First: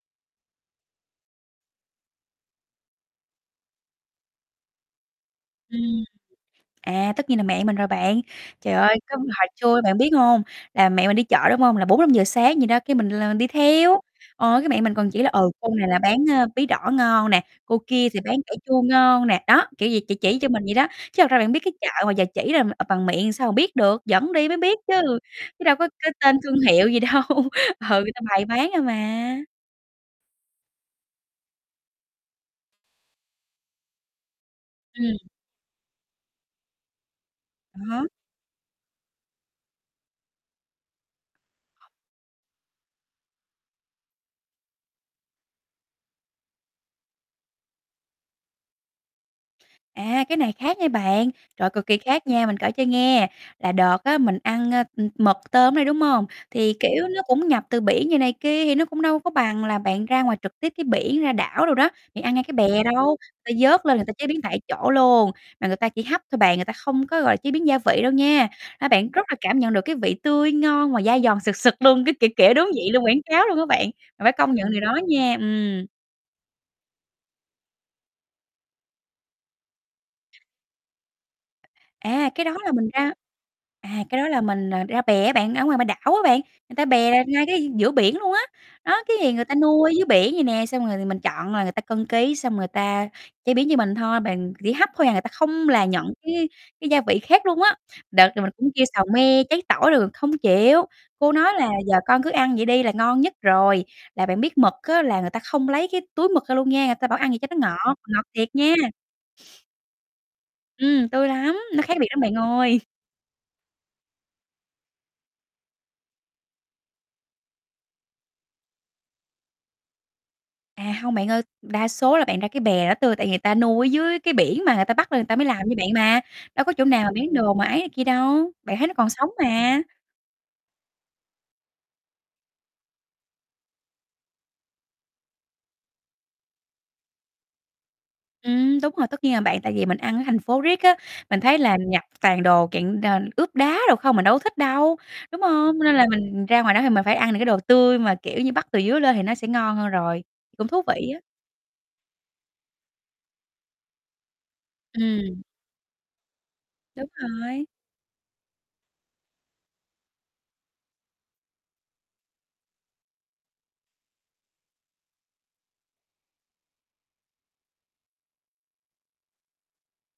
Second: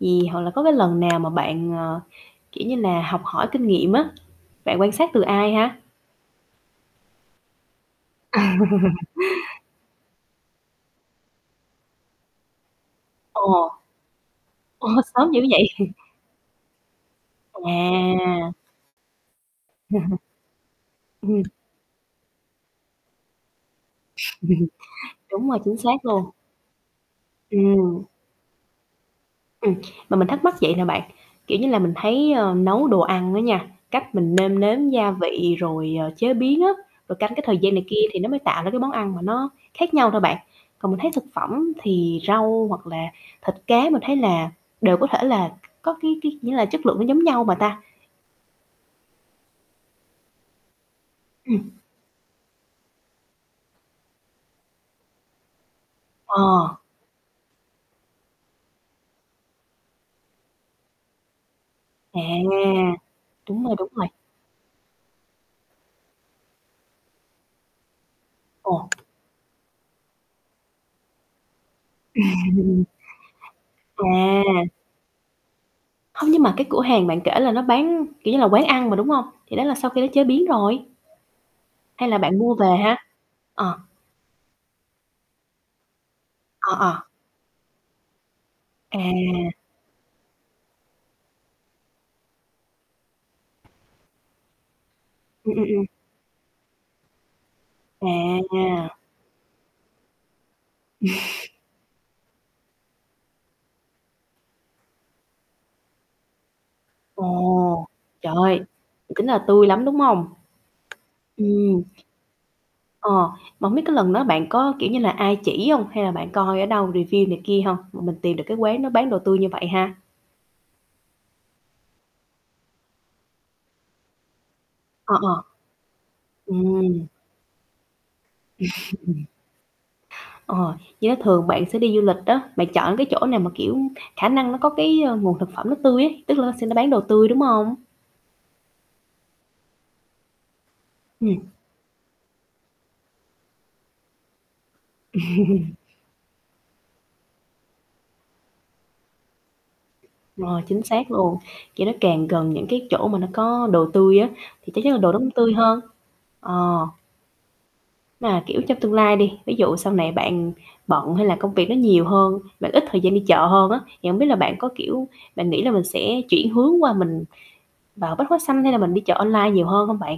Gì hoặc là có cái lần nào mà bạn, ờ, kiểu như là, học hỏi kinh nghiệm á, bạn quan sát từ ai ha? Ừm. À, tất nhiên là mẹ mình rồi bạn. Trời ơi, cái hồi trưa bạn biết hông? Là mẹ mình đi chợ, đúng hông? Là 4:00-5:00 sáng gì đó, cái mình là mình đi Ồ. theo, ờ, cái mẹ Ồ, mình còn chỉ là, sớm dữ ừ, vậy? cô này là bán, ơ, bí đỏ ngon nè, cô kia thì bán À! cải chua ngon nè. Đó, kiểu vậy, chỉ chỉ cho mình vậy đó. Chứ thật ra Ừm. bạn biết cái chợ mà giờ chỉ là, à, bằng miệng sao mà biết được, dẫn đi mới biết chứ, Đúng rồi, chứ đâu chính có xác cái luôn. tên thương hiệu gì đâu, ừ, Ừm. người ta bày bán thôi mà. Ừm, mà mình thắc mắc vậy nè bạn, kiểu như là, mình thấy, ờ, nấu đồ ăn á nha, cách mình nêm nếm gia Ừm. vị, rồi, ờ, chế biến á, rồi canh cái thời gian À này kia há. thì nó mới tạo ra cái món ăn mà nó khác nhau thôi bạn, còn mình thấy thực phẩm thì rau, hoặc là thịt cá mình thấy là đều có thể là có cái cái nghĩa là chất lượng nó giống nhau mà ta. À, cái này khác nha bạn, Ừm. trời cực kỳ khác nha, mình kể cho nghe. Là đợt á, mình ăn, a, ừm, mực tôm ở đây, đúng hông? Ờ. Thì, kiểu, nó cũng nhập từ biển vậy này kia, thì nó cũng đâu có bằng là bạn ra ngoài trực tiếp cái biển, ra đảo đồ đó, thì À! ăn ngay cái bè đâu, người Đúng ta rồi, vớt đúng lên rồi. người ta chế biến tại chỗ luôn, mà người ta chỉ hấp thôi bạn, người ta không có, gọi là, chế biến gia vị đâu nha. Ồ. A, bạn rất là cảm nhận được cái vị tươi ngon và dai giòn sực sực luôn, cái, kiểu, kiểu, đúng vị luôn, quảng cáo luôn á bạn, mà phải công À. nhận điều đó nha. Ừm. Hông, nhưng mà cái cửa hàng bạn kể là nó bán, kiểu như là, quán ăn mà, đúng hông? Thì đó là sau khi nó chế biến rồi. Hay là À, bạn cái đó mua là về mình ha? ra Ờ. à, cái đó là mình, à, ra bè á bạn, ở ngoài ngoài b đảo á bạn, Ờ, người ta ờ. bè ngay cái giữa biển luôn á. À. Đó, cái người ta nuôi ở dưới biển vậy nè, xong rồi mình chọn là người ta cân ký, xong người ta chế biến như mình thôi, bàn chỉ hấp thôi à, người ta Ừm, ừm, không là ừm. nhận cái cái gia vị khác luôn á. Đợt là mình cũng kêu À. xào me, cháy tỏi rồi không chịu, cô nói là "Giờ con cứ ăn vậy đi là ngon nhất rồi." Là bạn biết mực á, là người ta không lấy cái túi mực ra luôn nha, người ta bảo ăn vậy cho nó Ồ! ngọt, ngọt thiệt Trời! nha. Tính là tươi lắm, đúng không? Ừm, tươi lắm, Ừm. nó khác biệt lắm bạn ơi. Ờ, mà hông biết cái lần đó bạn có, kiểu như là, ai chỉ hông? Hay là bạn coi ở đâu review này kia hông mà mình tìm được cái quán đó bán đồ tươi như vậy ha? À, hông bạn ơi. Đa số là bạn ra cái bè đó tươi, tại người ta nuôi ở dưới cái biển mà người ta bắt Ờ, lên người ta ờ. mới làm cho bạn mà, đâu có chỗ nào Ừm. mà bán đồ mà ấy này kia đâu, bạn thấy nó còn sống mà. Ờ. Với thường bạn sẽ đi du lịch á, bạn chọn cái chỗ nào mà, kiểu, khả năng nó có cái nguồn thực phẩm nó tươi ấy, tức là nó sẽ nó bán đồ tươi, đúng hông? Ừm, đúng rồi, tất nhiên à bạn, tại vì mình ăn ở thành phố riết á, Ừm. mình thấy là nhập toàn đồ kiện, à, ướp đá đồ không, mình đâu có thích đâu, đúng hông? Nên là mình ra ngoài đó thì mình phải ăn những cái đồ tươi mà, kiểu như, bắt từ dưới lên thì nó sẽ ngon hơn rồi. Rồi Cũng chính thú xác vị á. luôn, kiểu, nó càng gần những cái chỗ mà nó có đồ tươi á, thì chắc chắn là đồ đó cũng Ừm. tươi hơn. Ờ. Đúng rồi. Mà, kiểu, trong tương lai đi, ví dụ sau này bạn bận, hay là công việc nó nhiều hơn, bạn ít thời gian đi chợ hơn á, thì hổng biết là bạn có, kiểu, bạn nghĩ là mình sẽ chuyển hướng qua mình vào Bách hóa xanh, hay là mình đi chợ online nhiều hơn hông bạn?